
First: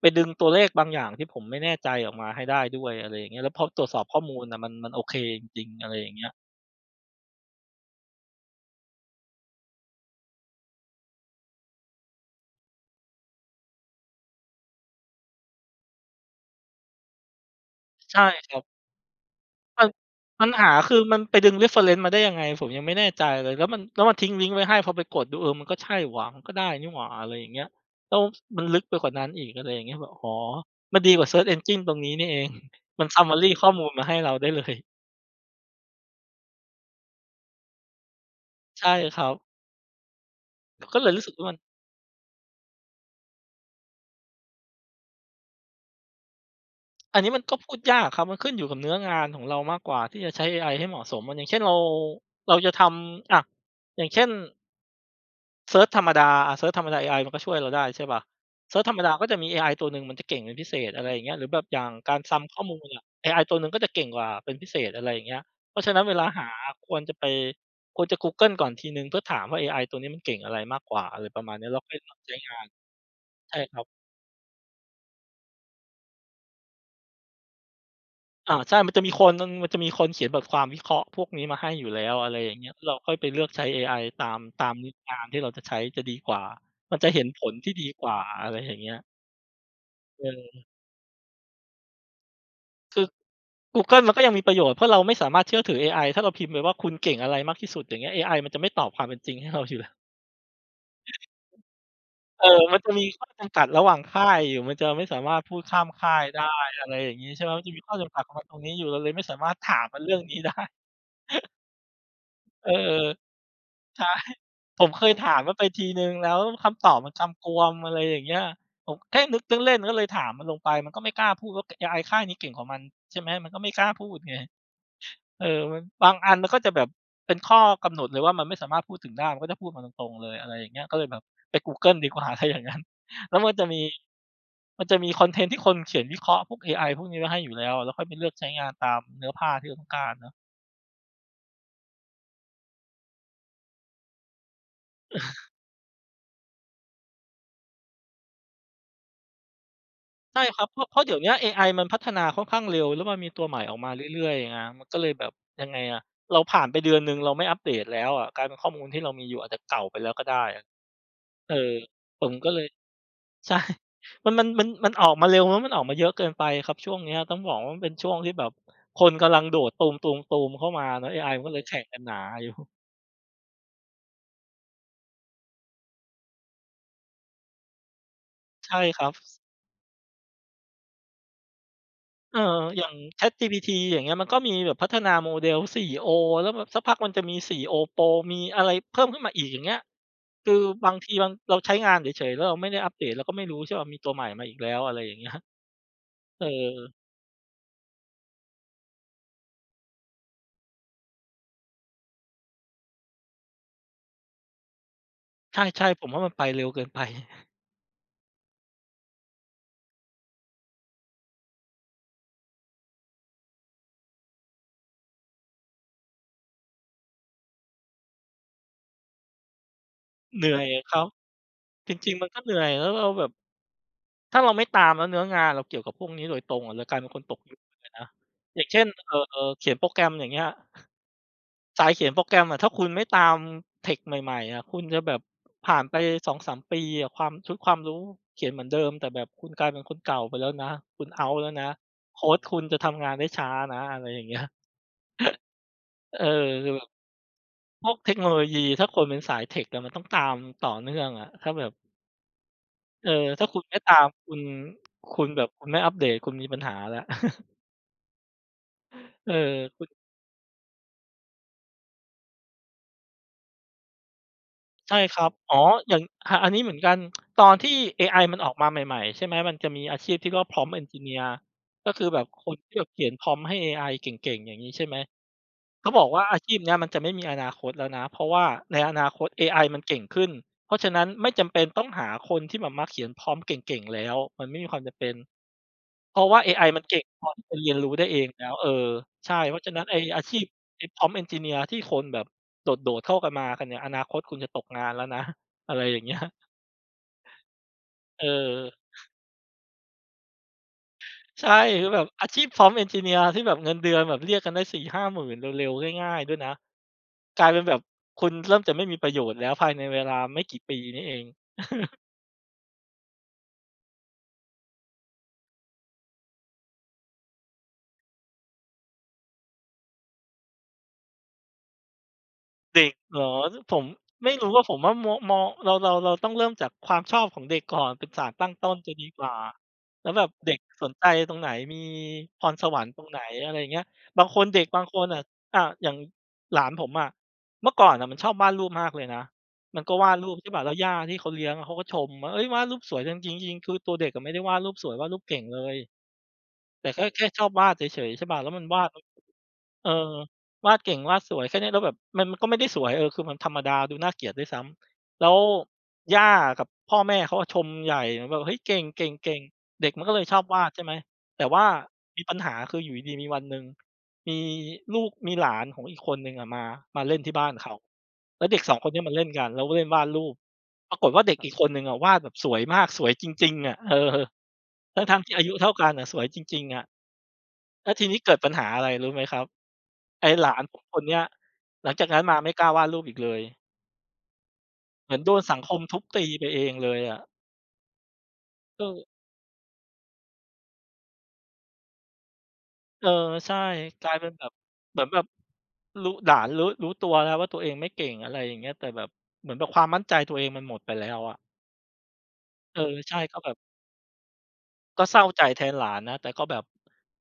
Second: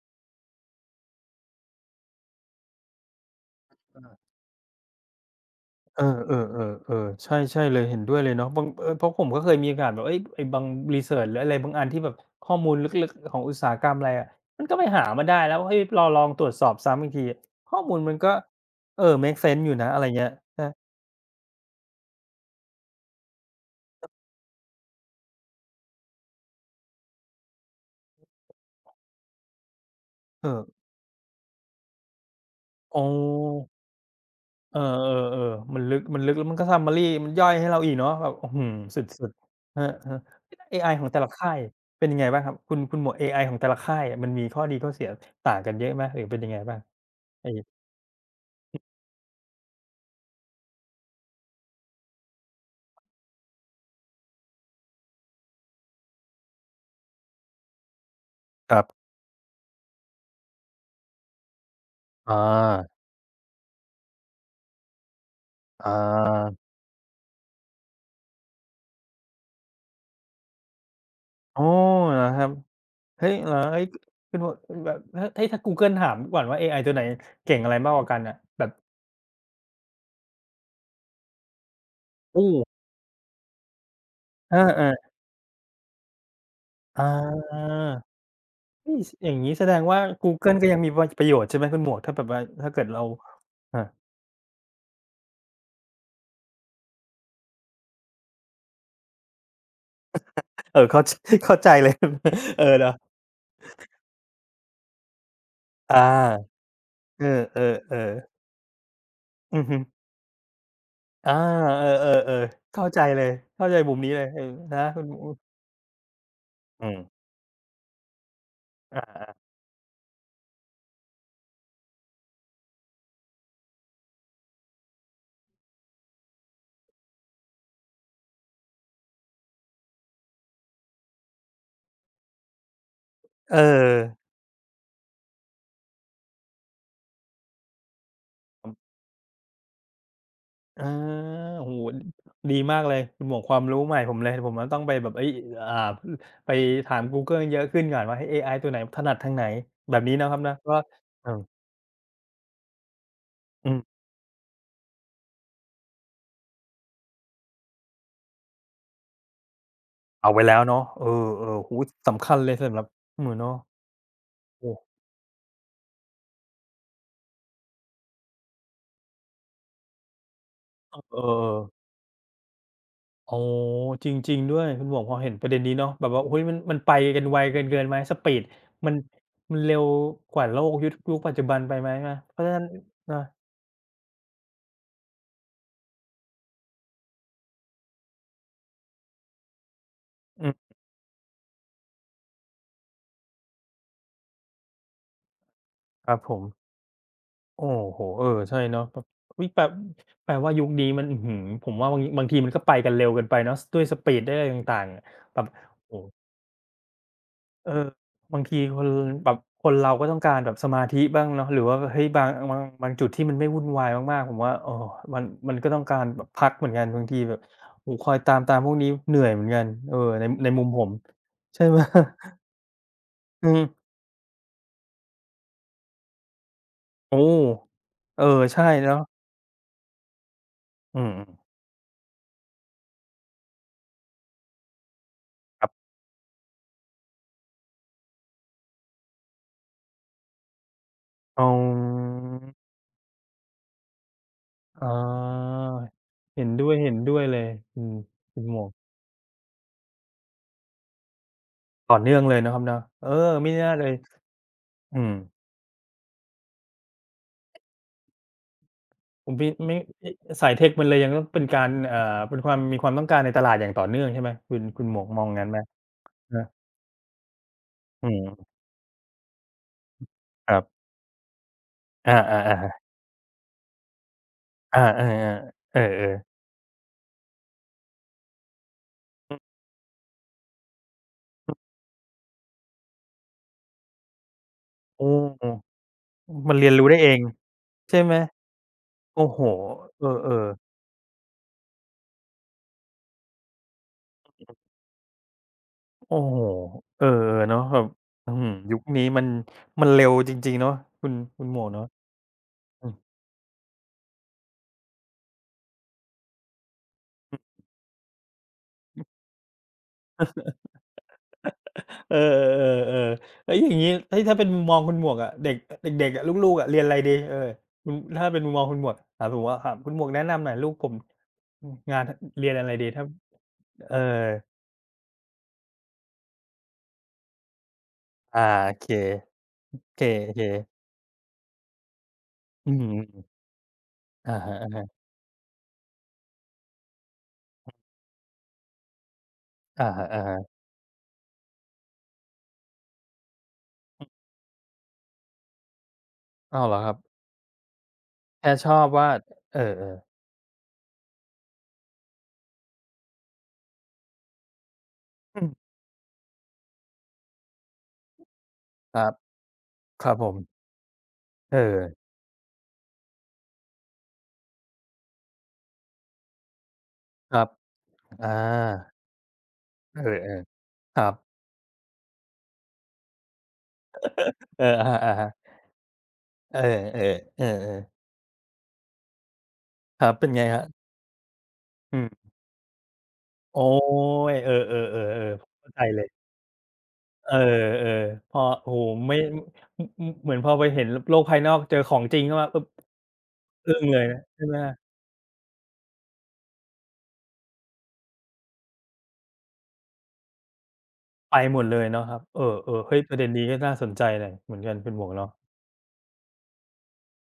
[SPEAKER 1] ไปดึงตัวเลขบางอย่างที่ผมไม่แน่ใจออกมาให้ได้ด้วยอะไรอย่างเงี้ยแล้วพอตรวจสอบข้อมูลน่ะมันโอเคจริงๆอะไร
[SPEAKER 2] เอ
[SPEAKER 1] อ
[SPEAKER 2] อ
[SPEAKER 1] ย่างเงี้ย
[SPEAKER 2] เออเออเออใช่ใช่เลย เห็นด้วยเลยเนาะบางเออเพราะผมก็เคยมีโอกาสแบบเฮ้ยไอ้บางรีเซิร์ชหรืออะไรบางอันที่แบบข้อมูลลึกๆของอุตสาหกรรมอะไรอะมันก็ไปหามาได้แล้วเฮ้ยเราลองตรวจสอบซ้ำอีกทีข้อมูลมัน
[SPEAKER 1] ใช่
[SPEAKER 2] ก็
[SPEAKER 1] ครับ
[SPEAKER 2] เออเมกเซนส์อยู่
[SPEAKER 1] มัน
[SPEAKER 2] นะอะไรเงี้ย
[SPEAKER 1] ปัญ
[SPEAKER 2] ใช่
[SPEAKER 1] หาคือมันไปดึง reference มาได้ยังไงผมยังไม่แน่ใจเลยแล้วมันทิ้งลิงก์ไว้ให้พอไปกดดูมันก็ใช่หว่ามันก็ได้นี่หว่าอะไรอย่างเงี้ยแล้วมันลึกไปกว่านั้นอีกอะไรอย่างเงี้ยแบบอ๋อ
[SPEAKER 2] เออ
[SPEAKER 1] มันดีกว่า Search Engine ตรงนี้นี่เอง
[SPEAKER 2] อ๋อ
[SPEAKER 1] มัน summary ข้อมูลมาให้เราได้เลย
[SPEAKER 2] เออๆๆมันลึกแล้วมันก็ summary มันย่อยให้เราอีกเนาะแบบอื้อฮือ
[SPEAKER 1] ใช่
[SPEAKER 2] ส
[SPEAKER 1] ค
[SPEAKER 2] ุ
[SPEAKER 1] รั
[SPEAKER 2] ด
[SPEAKER 1] บ
[SPEAKER 2] ๆครับๆเอไอ
[SPEAKER 1] ก็
[SPEAKER 2] ข
[SPEAKER 1] เล
[SPEAKER 2] อง
[SPEAKER 1] ย
[SPEAKER 2] แต่
[SPEAKER 1] รู้
[SPEAKER 2] ละ
[SPEAKER 1] สึกว่า
[SPEAKER 2] ค่า
[SPEAKER 1] มัน
[SPEAKER 2] ยเป็นยังไงบ้างครับคุณหมวกเอไอของแต่ละค่ายอะมันมีข้อดีข้อเสียต่างกันเยอะไหมหรือเป็นยังไงบ้าง
[SPEAKER 1] อันนี้มัน
[SPEAKER 2] ไอ้
[SPEAKER 1] ก็พูดยากครับมันขึ้นอยู่กับเนื้องานของเรามากกว่าที่จะใช้เอไอให้เหมาะสมอย่างเช่นเราจะทำอะอย่างเช่น เซิร์ชธรรมดา AI มันก็ช่วยเราได้ใช่เปล่า
[SPEAKER 2] ค
[SPEAKER 1] เซิ
[SPEAKER 2] รั
[SPEAKER 1] ร์ชธรรม
[SPEAKER 2] บ
[SPEAKER 1] ดาก็จะมี AI ตัวหนึ่งมันจะเก่งเป็นพิเศษอะไรอย่างเงี้ยหรือแบบอย่างการ
[SPEAKER 2] อ
[SPEAKER 1] ซัมข้อมูล
[SPEAKER 2] า
[SPEAKER 1] อะ AI ตัวหนึ่งก็จะเก่งกว่าเป็นพิเศษอะไรอย่างเงี้ยเพราะ
[SPEAKER 2] อา
[SPEAKER 1] ฉะนั้นเวลาหาควรจะไปควรจะกูเกิลก่อนทีหนึ่งเพื่อถามว่า AI ตัวนี้มันเก่งอะไรมากกว่าอะไรประมาณ
[SPEAKER 2] อ๋อ
[SPEAKER 1] เนี้ยแล้วค่อยมา
[SPEAKER 2] เหรอ
[SPEAKER 1] ใช้
[SPEAKER 2] ครับ
[SPEAKER 1] งาน
[SPEAKER 2] เฮ้ยเหร
[SPEAKER 1] ใช่
[SPEAKER 2] อ
[SPEAKER 1] ค
[SPEAKER 2] เฮ้
[SPEAKER 1] รั
[SPEAKER 2] ย
[SPEAKER 1] บ
[SPEAKER 2] คือแวแบบถ้าเฮ้ยถ้า Google ถามก่อนว่าเอไอตัวไหนเก่งอะไรมากกว่ากันอะ
[SPEAKER 1] อา
[SPEAKER 2] แบบ
[SPEAKER 1] ใช่มันจะมีคนเขียนบทความวิเคราะห์พวกนี้มาให้อยู่แล้วอะไรอ
[SPEAKER 2] อู้
[SPEAKER 1] ย่างเงี้ยเราค่อยไปเลือกใช้ AI ตาม
[SPEAKER 2] เอ
[SPEAKER 1] ตามนิ
[SPEAKER 2] อ
[SPEAKER 1] ยา
[SPEAKER 2] ๆ
[SPEAKER 1] มที่เราจะใช้จะดีกว่ามัน
[SPEAKER 2] อ
[SPEAKER 1] จะเห็นผล
[SPEAKER 2] า
[SPEAKER 1] ที่ดีกว่าอะไรอย่างเงี้
[SPEAKER 2] เฮ้
[SPEAKER 1] ย
[SPEAKER 2] ยสอย่างงี้แสดงว่า Google
[SPEAKER 1] เอ
[SPEAKER 2] ก็
[SPEAKER 1] อ
[SPEAKER 2] ยังมีปประโยชน์ใช่ไหมคุณหมวกถ้าแบบว่าถ้าเกิด
[SPEAKER 1] คื
[SPEAKER 2] เรา
[SPEAKER 1] อ กู
[SPEAKER 2] อา
[SPEAKER 1] เกิลมันก็ยังมีประโยชน์เพราะเราไม่สามารถเชื่อถือเอไอถ้าเราพิมพ์ไปว่าคุณเก่งอะไรมากที่สุดอย่างเงี้ยเอไอมันจะไม่ตอบความเป็นจริงให้เราอยู่แล้ว
[SPEAKER 2] เออเข้าจ เข้าใจเลย
[SPEAKER 1] เออ
[SPEAKER 2] เออ
[SPEAKER 1] มันจะ
[SPEAKER 2] เนาะ
[SPEAKER 1] มีข้อจำกัดระหว่างค่ายอยู่มันจะไม่สามารถพูดข้าม
[SPEAKER 2] อ
[SPEAKER 1] ค่ายได้
[SPEAKER 2] า
[SPEAKER 1] อะไรอย่าง
[SPEAKER 2] เอ
[SPEAKER 1] งี้ใช่ไหมมันจะมีข้อ
[SPEAKER 2] อ
[SPEAKER 1] จำกัด
[SPEAKER 2] ๆๆ
[SPEAKER 1] ของมันตรงนี้อยู่เราเลยไม่สามารถ
[SPEAKER 2] อือ
[SPEAKER 1] ถา
[SPEAKER 2] ฮึ
[SPEAKER 1] มมันเรื่องนี้ได้
[SPEAKER 2] อาเออๆ
[SPEAKER 1] เออ
[SPEAKER 2] ๆเข้าใจเลยเข้าใจมุม
[SPEAKER 1] ใช่
[SPEAKER 2] นี้เลยเออนะ
[SPEAKER 1] ผม
[SPEAKER 2] คุ
[SPEAKER 1] เค
[SPEAKER 2] ณ
[SPEAKER 1] ย
[SPEAKER 2] อื
[SPEAKER 1] ถา
[SPEAKER 2] อ
[SPEAKER 1] มมันไปทีหนึ่งแล้วคำต
[SPEAKER 2] อื
[SPEAKER 1] อ
[SPEAKER 2] ม
[SPEAKER 1] บมันคำกวมอะไรอย่างเงี้ยผมแค่
[SPEAKER 2] อา
[SPEAKER 1] นึกเล่นๆก็เลยถามมันลงไปมันก็ไม่กล้าพูดว่าเอไอค่ายนี้เก่งกว่ามันใช่ไหมมันก็ไม่กล้าพูดไง เออบางอันมันก็จะแบบเป็นข้อกำหนดเลยว่ามันไม่สามารถพูดถึงได้มันก็จะพูดมาตรงๆเลยอะไรอย่างเงี้ยก็เลยแบบไปกูเกิลดีกว่าถ้าอย่างงั้น แล้ว
[SPEAKER 2] ๆเออ
[SPEAKER 1] มันจะมีคอนเทนต์ที่คนเขียนวิเคราะห์พวกเอไอพวกนี้ไว้ให้อยู่แล้วแล้วค่อยไปเลือกใช้งานตามเนื้อผ้าที่เราต้องการเนาะ
[SPEAKER 2] อาโอ้โฮดีมากเลยคุณหมวกความรู้ใหม่ผมเลยผมว่าต้องไปแบบเฮ้ยอ่าไปถามกูเกิลเยอะขึ้นก่อนว่าเฮ้ยเอไอตัวไหนถนัดทางไหนแบบนี้นะครั
[SPEAKER 1] ใช่
[SPEAKER 2] บนะ
[SPEAKER 1] ครับ
[SPEAKER 2] ก็
[SPEAKER 1] เพราะเดี๋ยว
[SPEAKER 2] เอ
[SPEAKER 1] เนี้
[SPEAKER 2] อ
[SPEAKER 1] ยเอไอมันพัฒนาค่อนข้างเร็วแล้วมันมีตัวใหม่
[SPEAKER 2] อื
[SPEAKER 1] ออก
[SPEAKER 2] ม
[SPEAKER 1] มาเรื่อยๆไงมันก็เลยแบบยังไงอะเราผ่านไปเดือนหนึ่งเราไม่อัปเดตแล้วอะกลายเป็นข้อมูลที่เรามีอยู่อาจจะเก่าไปแล้วก็
[SPEAKER 2] เอาไว้
[SPEAKER 1] ได้
[SPEAKER 2] แล้ว
[SPEAKER 1] อะ
[SPEAKER 2] เนาะเออ
[SPEAKER 1] เอ
[SPEAKER 2] ๆโอ้
[SPEAKER 1] อ
[SPEAKER 2] โฮ
[SPEAKER 1] ผ
[SPEAKER 2] สำ
[SPEAKER 1] ม
[SPEAKER 2] คัญ
[SPEAKER 1] ก็
[SPEAKER 2] เลย
[SPEAKER 1] เลย
[SPEAKER 2] สำหรับหมวกเนาะ
[SPEAKER 1] ใช่ มันมันมัน
[SPEAKER 2] โอ้
[SPEAKER 1] มันออกมาเร็วแล้วมันออกมาเยอะเกินไปครับช่วงเนี้ยต้องบอกว่ามันเป็นช่วงที่แบบคนกำลังโดดตูมๆๆเข้ามาเนาะ
[SPEAKER 2] เอ
[SPEAKER 1] เอ
[SPEAKER 2] อ
[SPEAKER 1] ไอมันก็เลยแข่ง
[SPEAKER 2] ๆ
[SPEAKER 1] กันหนาอยู่
[SPEAKER 2] อ๋อจริงๆด้วยคุณหมวกพอเห็นประเด็นนี้เนาะแบบว่าโอ้โฮมันไปกันไวเกินไหมสปีด
[SPEAKER 1] ใช่
[SPEAKER 2] มัน
[SPEAKER 1] ครับ
[SPEAKER 2] มันเร็วกว่าโลกยุคปัจจุบันไปไหมนะเพ
[SPEAKER 1] เออ
[SPEAKER 2] ราะฉะนั้น
[SPEAKER 1] อย่าง
[SPEAKER 2] นะ
[SPEAKER 1] ChatGPT อย่างเงี้ยมันก็มีแบบพัฒนาโมเดล 4o แล้วแบบสักพักมันจะมี 4o Pro มีอะไรเพิ่มขึ้นมาอีกอย่างเงี้ย
[SPEAKER 2] อื
[SPEAKER 1] คือ
[SPEAKER 2] ม
[SPEAKER 1] บางทีบางเราใช้งานเฉยๆแล้วเราไม่ได้อัปเดตเราก็ไม่รู้ใช่เปล่ามีตัวใหม่มาอีกแล้วอะไรอย่างเงี้ย
[SPEAKER 2] ครับผ
[SPEAKER 1] เอ
[SPEAKER 2] ม
[SPEAKER 1] อ
[SPEAKER 2] โอ้โฮเออใช่เนาะแบบอุ๊ยแปลว่ายุคนี้มันอื้อฮือผมว่าบางทีมันก็ไปกันเร็วเกินไปเนาะด้วยสปีดด้วยอะไรต่างๆอะแบบ
[SPEAKER 1] ใช่
[SPEAKER 2] โอ้
[SPEAKER 1] ๆผ
[SPEAKER 2] โฮ
[SPEAKER 1] มว่ามันไปเร็วเกินไป
[SPEAKER 2] เออบางทีคนแบบคนเราก็ต้องการแบบสมาธิบ้างเนาะหรือว่าเฮ้ยบางจุดที่มันไม่วุ่นวายมากๆผมว่าเออมันมันก็ต้องการแบบพักเหมือนกันบางทีแบบโอ้โฮคอยตามๆพวกนี้เหนื่อยเหมือนกันเออใน
[SPEAKER 1] เห
[SPEAKER 2] ใน
[SPEAKER 1] นื่อ
[SPEAKER 2] มุ
[SPEAKER 1] ย
[SPEAKER 2] มผ
[SPEAKER 1] อะ
[SPEAKER 2] ม
[SPEAKER 1] ครับ
[SPEAKER 2] ใช่ไหม
[SPEAKER 1] จริง ๆมันก็เหนื่อยแล้วเราแบบ
[SPEAKER 2] อืม
[SPEAKER 1] ถ้าเราไม่ตามแล้วเนื้องานเราเกี่ยวกับพวกนี้โดยตรงอะเรากลายเป็นค
[SPEAKER 2] โอ้
[SPEAKER 1] นตกยุคไปเลยนะ
[SPEAKER 2] เออ
[SPEAKER 1] อ
[SPEAKER 2] ใช่
[SPEAKER 1] ย่างเช่น
[SPEAKER 2] เนาะ
[SPEAKER 1] เขียนโปรแกรมอย่างเงี้ย
[SPEAKER 2] อืม
[SPEAKER 1] สายเขียนโปรแกรมอะถ้าคุณไม่ตามเทคใหม่ๆอะคุณจะแบบ
[SPEAKER 2] ๆครับ
[SPEAKER 1] ผ่านไปสองสามปีอะความชุดความรู้เขียนเหมือนเดิมแต่แบบคุณกลายเป็นคนเก่าไปแล้วนะคุณ out
[SPEAKER 2] อ๋อ
[SPEAKER 1] แล้วนะโคดคุณจะทำงานได้ช้านะอะไรอย่างเงี้ย
[SPEAKER 2] อ๋อ
[SPEAKER 1] เออ
[SPEAKER 2] เห็น
[SPEAKER 1] คื
[SPEAKER 2] ด้
[SPEAKER 1] อ
[SPEAKER 2] วย
[SPEAKER 1] แบบ
[SPEAKER 2] เห็นด้วยเลยอื
[SPEAKER 1] พว
[SPEAKER 2] ม
[SPEAKER 1] กเทคโนโล
[SPEAKER 2] คุณหม
[SPEAKER 1] ยี
[SPEAKER 2] วก
[SPEAKER 1] ถ้าคนเป็นสายเทคอะมันต้องตามต่อเนื่องอะถ้าแบบ
[SPEAKER 2] ต่อเนื่องเลยนะครับเนาะ
[SPEAKER 1] เออ
[SPEAKER 2] เออ
[SPEAKER 1] ถ้า
[SPEAKER 2] ไม่
[SPEAKER 1] คุณ
[SPEAKER 2] น่า
[SPEAKER 1] ไม่
[SPEAKER 2] เลย
[SPEAKER 1] ตามคุณ
[SPEAKER 2] อืม
[SPEAKER 1] คุณแบบคุณไม่อัปเดตคุณมีปัญหาแล้ว
[SPEAKER 2] ผ
[SPEAKER 1] เอ
[SPEAKER 2] มพี่
[SPEAKER 1] อ
[SPEAKER 2] ไม่อิสายเทคมันเลยยังต้องเป็นการเป็นความมีความต้องการในตลาดอย่างต่อเนื่องใช่ไหมคุณหม
[SPEAKER 1] ใช่
[SPEAKER 2] วก
[SPEAKER 1] ค
[SPEAKER 2] มอ
[SPEAKER 1] รั
[SPEAKER 2] ง
[SPEAKER 1] บ
[SPEAKER 2] งั้น
[SPEAKER 1] อ๋
[SPEAKER 2] ไหม
[SPEAKER 1] ออย่างอา
[SPEAKER 2] นะ
[SPEAKER 1] อันนี้เหมือนกันตอนที่เอ
[SPEAKER 2] อื
[SPEAKER 1] ไอมันอ
[SPEAKER 2] ม
[SPEAKER 1] อกมาใหม่ๆใช่ไหมมันจะมีอาชีพที่เรียก
[SPEAKER 2] ค
[SPEAKER 1] ว่า
[SPEAKER 2] รั
[SPEAKER 1] Prompt
[SPEAKER 2] บ
[SPEAKER 1] Engineer ก็คือ
[SPEAKER 2] อา
[SPEAKER 1] แบบคนที่แบ
[SPEAKER 2] ๆๆ
[SPEAKER 1] บเขียน prompt ให้เอไอเก่งๆอย่างงี้
[SPEAKER 2] อา
[SPEAKER 1] ใช่ไหม
[SPEAKER 2] เออๆเออ
[SPEAKER 1] เขาบอกว่า
[SPEAKER 2] ๆ
[SPEAKER 1] อาชีพเนี้ยมันจะไม่มีอนาคตแล้วนะเพราะว่าในอนาคต
[SPEAKER 2] อือ
[SPEAKER 1] เอไอมันเก่งขึ้นเพราะฉะนั้นไม่จำเป็นต้องหาคนที่แบบมาเขียน prompt เก่งๆแล้วมันไม่มีความจำ
[SPEAKER 2] โอ้
[SPEAKER 1] เป็น เพราะว่าเอ
[SPEAKER 2] มัน
[SPEAKER 1] ไอ
[SPEAKER 2] เรียน
[SPEAKER 1] มัน
[SPEAKER 2] รู้ได้
[SPEAKER 1] เก่ง
[SPEAKER 2] เอง
[SPEAKER 1] พอที่จะเรียนรู้
[SPEAKER 2] ใช่
[SPEAKER 1] ได้
[SPEAKER 2] ไหม
[SPEAKER 1] เองแล้วเออ
[SPEAKER 2] โอ้
[SPEAKER 1] ใช่
[SPEAKER 2] โฮ
[SPEAKER 1] เพราะฉะนั้นไอ้
[SPEAKER 2] เ
[SPEAKER 1] อา
[SPEAKER 2] อ
[SPEAKER 1] ชีพ
[SPEAKER 2] อๆ
[SPEAKER 1] ไอ้ Prompt Engineer ที่คนแบบโดดๆเข้ากันมากันเนี่ยอนาคตคุณจะตกงานแล้วนะ อะไรอย่าง
[SPEAKER 2] โอ้
[SPEAKER 1] เงี้ย
[SPEAKER 2] โฮเออๆเนาะแบบ
[SPEAKER 1] เอ
[SPEAKER 2] อื้อฮือ
[SPEAKER 1] อ
[SPEAKER 2] ยุคนี้มันเร็วจริงๆเนาะคุณคุณ
[SPEAKER 1] ใช่
[SPEAKER 2] หมวกเนาะ
[SPEAKER 1] คือแบบอาชีพ Prompt Engineer ที่แบบเงินเดือนแบบเรียกกันได้4่ห้า5มื่นเร็วๆง่ายๆด้วยนะกลายเป็นแบบคุณเริ่มจะไม่มีประโยชน์แล้วภายในเวลาไม่กี่ปีนี้เอง
[SPEAKER 2] เออเออเล้วอย่างงี้เฮ้ยถ้าเป็นมุมมองคุณหมวกอะเด็กเด็กๆอะลูกๆอะเรียนอะไรดีเออคุณถ้าเป็นมุมมองคุณหมวกถามผมว่าถามคุณหมวกแนะนำหน่อยลูกผมอืมงานเรียนอะไรดี
[SPEAKER 1] เด็ก
[SPEAKER 2] ถ้า
[SPEAKER 1] เหรอผม
[SPEAKER 2] เออ
[SPEAKER 1] ไม่รู้อะผมว่ามอมอเราต้องเริ่มจากความชอบของเด็กก่อนเป็นสาร
[SPEAKER 2] อา
[SPEAKER 1] ตั้งต้
[SPEAKER 2] โอ
[SPEAKER 1] น
[SPEAKER 2] เค
[SPEAKER 1] จะดีกว่า
[SPEAKER 2] เค
[SPEAKER 1] แล้วแบบเด็ก
[SPEAKER 2] ๆ
[SPEAKER 1] สนใจตรงไหนมีพรส
[SPEAKER 2] อื
[SPEAKER 1] วรรค์ตรงไหน
[SPEAKER 2] ม
[SPEAKER 1] อะไรอย่างเงี้ยบา
[SPEAKER 2] ๆ
[SPEAKER 1] ง
[SPEAKER 2] อะ
[SPEAKER 1] คน
[SPEAKER 2] ฮะ
[SPEAKER 1] เด็กบางคน
[SPEAKER 2] ๆ
[SPEAKER 1] อะอย่างหลานผมอะเมื่อก่อนน่ะมันชอบวาดรูปมากเลยนะมัน
[SPEAKER 2] อะ
[SPEAKER 1] ก็
[SPEAKER 2] ฮ
[SPEAKER 1] วาดรูป
[SPEAKER 2] ะ
[SPEAKER 1] ใช่เปล่าแล้วย่าที่เขาเลี้ยงอะเขาก็ชมว่าเฮ้ยวาดรูปสวยจังจริงๆคือตัวเด็กอะไม่ได้วาดรูปสวยวาดรูปเก่งเลย
[SPEAKER 2] ๆอ้าวเหรอค
[SPEAKER 1] แต่
[SPEAKER 2] รับ
[SPEAKER 1] แค่ชอบวาดเฉยๆใช่เปล่าแล้
[SPEAKER 2] แค่
[SPEAKER 1] วมัน
[SPEAKER 2] ชอ
[SPEAKER 1] วา
[SPEAKER 2] บ
[SPEAKER 1] ด
[SPEAKER 2] ว่าดเอ
[SPEAKER 1] เออ
[SPEAKER 2] อ
[SPEAKER 1] วาดเก่งวาดสวยแค่เนี้ยแล้วแบบมันก็ไม่ได้สวยเออคือมันธรรมดาดูน่าเกลียดด้วยซ้ำแล้
[SPEAKER 2] ๆ
[SPEAKER 1] ว
[SPEAKER 2] อืม
[SPEAKER 1] ย่ากับพ่อแม่เขาอะชมใหญ่แบบเฮ้ยเก
[SPEAKER 2] ครับ
[SPEAKER 1] ่งๆๆเด็กมั
[SPEAKER 2] ค
[SPEAKER 1] น
[SPEAKER 2] รั
[SPEAKER 1] ก็
[SPEAKER 2] บ
[SPEAKER 1] เลย
[SPEAKER 2] ผ
[SPEAKER 1] ชอบวา
[SPEAKER 2] ม
[SPEAKER 1] ดใช่ไหมแต่
[SPEAKER 2] เอ
[SPEAKER 1] ว่า
[SPEAKER 2] อ
[SPEAKER 1] มีปัญหาคืออยู่ดีๆมีวันหนึ่งมีลูกมีหลานของอีกคนหนึ่งอะมาเล่น
[SPEAKER 2] ค
[SPEAKER 1] ที่
[SPEAKER 2] รั
[SPEAKER 1] บ้า
[SPEAKER 2] บ
[SPEAKER 1] นเขา
[SPEAKER 2] อา
[SPEAKER 1] แล้วเด็กสองคนเนี้ยมันเล่นกันแล้วเล่น
[SPEAKER 2] เอ
[SPEAKER 1] วาดรูป
[SPEAKER 2] อ
[SPEAKER 1] ป
[SPEAKER 2] ๆค
[SPEAKER 1] ราก
[SPEAKER 2] รั
[SPEAKER 1] ฏ
[SPEAKER 2] บ
[SPEAKER 1] ว่าเด็กอีกคนหนึ่งอะวาดแบบสวยมากสวยจริงๆอะเออ
[SPEAKER 2] เอออะ
[SPEAKER 1] ทั้งๆ
[SPEAKER 2] ฮะ
[SPEAKER 1] ที่อายุเท่ากันอะสวยจ
[SPEAKER 2] ๆเออ
[SPEAKER 1] ริงๆอะ
[SPEAKER 2] ๆเออๆ
[SPEAKER 1] แล้วทีนี้เกิดปัญหาอะไรรู้ไหมครับ
[SPEAKER 2] ครับเป็
[SPEAKER 1] ไอ้
[SPEAKER 2] นไง
[SPEAKER 1] หลา
[SPEAKER 2] ค
[SPEAKER 1] น
[SPEAKER 2] รับ
[SPEAKER 1] ผมคนเนี้ยหลัง
[SPEAKER 2] อื
[SPEAKER 1] จากนั้น
[SPEAKER 2] ม
[SPEAKER 1] มาไม่กล้าวาดรูปอีกเลย
[SPEAKER 2] โอ๊ยเออ
[SPEAKER 1] เหมือนโด
[SPEAKER 2] ๆ
[SPEAKER 1] น
[SPEAKER 2] ๆ
[SPEAKER 1] สัง
[SPEAKER 2] ๆผม
[SPEAKER 1] ค
[SPEAKER 2] เข้า
[SPEAKER 1] ม
[SPEAKER 2] ใจ
[SPEAKER 1] ทุ
[SPEAKER 2] เล
[SPEAKER 1] บตี
[SPEAKER 2] ย
[SPEAKER 1] ไปเองเลยอะ
[SPEAKER 2] เออๆพอโอ้โฮ
[SPEAKER 1] เออ
[SPEAKER 2] ไม่ออเหมือนพอไปเห็นโลกภายนอกเจอของจริงเข้ามาปุ๊บ
[SPEAKER 1] เออใช่
[SPEAKER 2] อึ้งเล
[SPEAKER 1] ก
[SPEAKER 2] ย
[SPEAKER 1] ลาย
[SPEAKER 2] นะ
[SPEAKER 1] เป็นแบ
[SPEAKER 2] ใช่
[SPEAKER 1] บ
[SPEAKER 2] ไหม
[SPEAKER 1] เหมือนแบบรู้หลานรู้รู้ตัวแล้วว่าตัวเองไม่เก่งอะไรอย่างเงี้ยแต่แบบเหมือนแบบความมั่นใจตัวเองมันหมดไปแล้ว
[SPEAKER 2] ไป
[SPEAKER 1] อะ
[SPEAKER 2] หมดเลยเนาะครับเอ
[SPEAKER 1] เอ
[SPEAKER 2] อๆ
[SPEAKER 1] อ
[SPEAKER 2] เฮ้ยประ
[SPEAKER 1] ใช่
[SPEAKER 2] เด็น
[SPEAKER 1] ก็
[SPEAKER 2] นี้
[SPEAKER 1] แบบ
[SPEAKER 2] ก็น่าสนใจเลยเหมือนกันคุณหม
[SPEAKER 1] ก็
[SPEAKER 2] วก
[SPEAKER 1] เศร้า
[SPEAKER 2] เนาะ
[SPEAKER 1] ใจแทนหลานนะแต่ก็แบบ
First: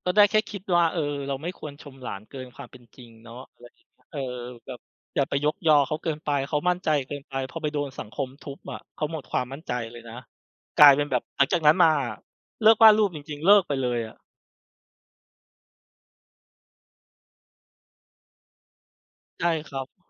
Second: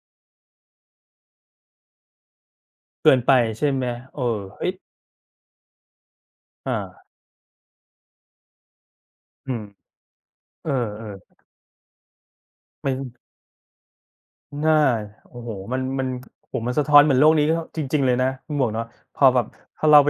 [SPEAKER 1] ก็ได้แค่คิดว่าเออเราไม่ควรชมหลานเกินความเป็นจริง
[SPEAKER 2] เกินไป
[SPEAKER 1] เนาะอะไร
[SPEAKER 2] ใช่
[SPEAKER 1] อ
[SPEAKER 2] ไห
[SPEAKER 1] ย่า
[SPEAKER 2] ม
[SPEAKER 1] งเงี้ยเออ
[SPEAKER 2] เออเฮ้
[SPEAKER 1] แบ
[SPEAKER 2] ย
[SPEAKER 1] บอย่าไปยกยอเขาเกินไปเขามั่น
[SPEAKER 2] อา
[SPEAKER 1] ใจเกินไปพอไปโดนสังคมทุบอะเขาหมดความ
[SPEAKER 2] อื
[SPEAKER 1] มั่น
[SPEAKER 2] ม
[SPEAKER 1] ใจเลยนะ
[SPEAKER 2] เ
[SPEAKER 1] กลายเป็นแบบ
[SPEAKER 2] ออ
[SPEAKER 1] หลังจากนั้นมาอะเลิก
[SPEAKER 2] ๆ
[SPEAKER 1] วา
[SPEAKER 2] มั
[SPEAKER 1] ด
[SPEAKER 2] น
[SPEAKER 1] รูปจริงๆเลิกไปเลยอะ
[SPEAKER 2] น่าโอ้โฮมันโอ้โฮมันสะท้อนเหมือนโลกนี้ก็จริงๆเลยนะคุณหมวกเนาะพอแบบ
[SPEAKER 1] ใช่ครับ
[SPEAKER 2] ถ้าเราไป